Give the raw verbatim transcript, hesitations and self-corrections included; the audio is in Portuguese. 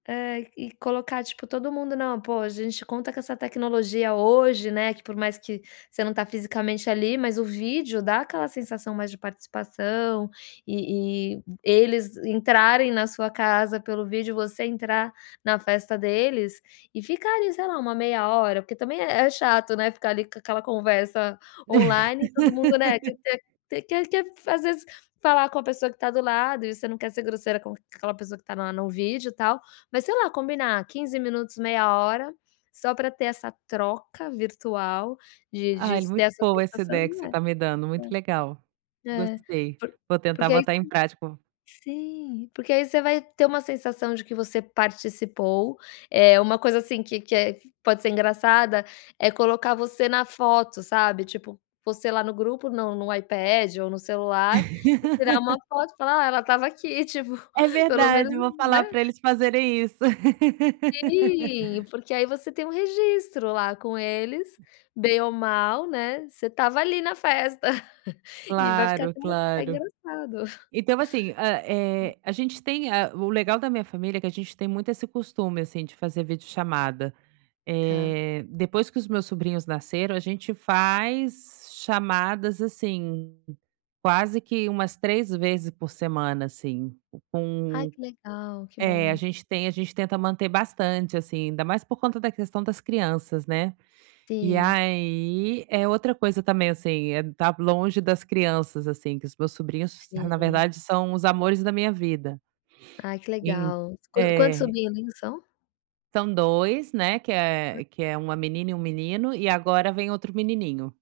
Eh, e colocar, tipo, todo mundo. Não, pô, a gente conta com essa tecnologia hoje, né, que por mais que você não tá fisicamente ali, mas o vídeo dá aquela sensação mais de participação e e eles entrarem na sua casa pelo vídeo, você entrar na festa deles e ficar ali, sei lá, uma meia hora, porque também é é chato, né, ficar, ali, com aquela conversa online e todo mundo, né, quer ter quer quer às vezes falar com a pessoa que tá do lado e você não quer ser grosseira com aquela pessoa que tá na no vídeo, tal, mas sei lá, combinar quinze minutos, meia hora, só pra ter essa troca virtual, de de Ai, s ter muito essa boa essa sensação, ideia que você né tá me dando, muito legal, é. É, gostei, por vou tentar porque aí botar em você prática v sim. Porque aí você vai ter uma sensação de que você participou, eh, uma coisa, assim, que que é pode ser engraçada é colocar você na foto, sabe, tipo, você lá no grupo no no iPad ou no celular, e tirar uma foto e falar: "Ah, ela estava aqui", tipo, É pelo menos, verdade, vou né. falar pra eles fazerem isso. Sim, porque aí você tem um registro lá com eles, bem ou mal, né, você estava ali na festa e vai ficar Claro, até até claro. engraçado. Então assim, hã, eh, a gente tem a o legal da minha família é que a gente tem muito esse costume, assim, de fazer videochamada. Tá. Eh, depois que os meus sobrinhos nasceram, a gente faz chamadas, assim, quase que umas três vezes por semana, assim, Ai, com que legal, que eh, a bom. gente tem a gente tenta manter bastante, assim, ainda mais por conta da questão das crianças, né. E Sim. aí eh, outra coisa também, assim, eh, tá longe das crianças, assim, que os meus sobrinhos s na Sim. verdade são os amores da minha vida. Ai, que En legal. Qua quantos é. sobrinhos são? São dois, né, que é que é uma menina e um menino, e agora vem outro menininho.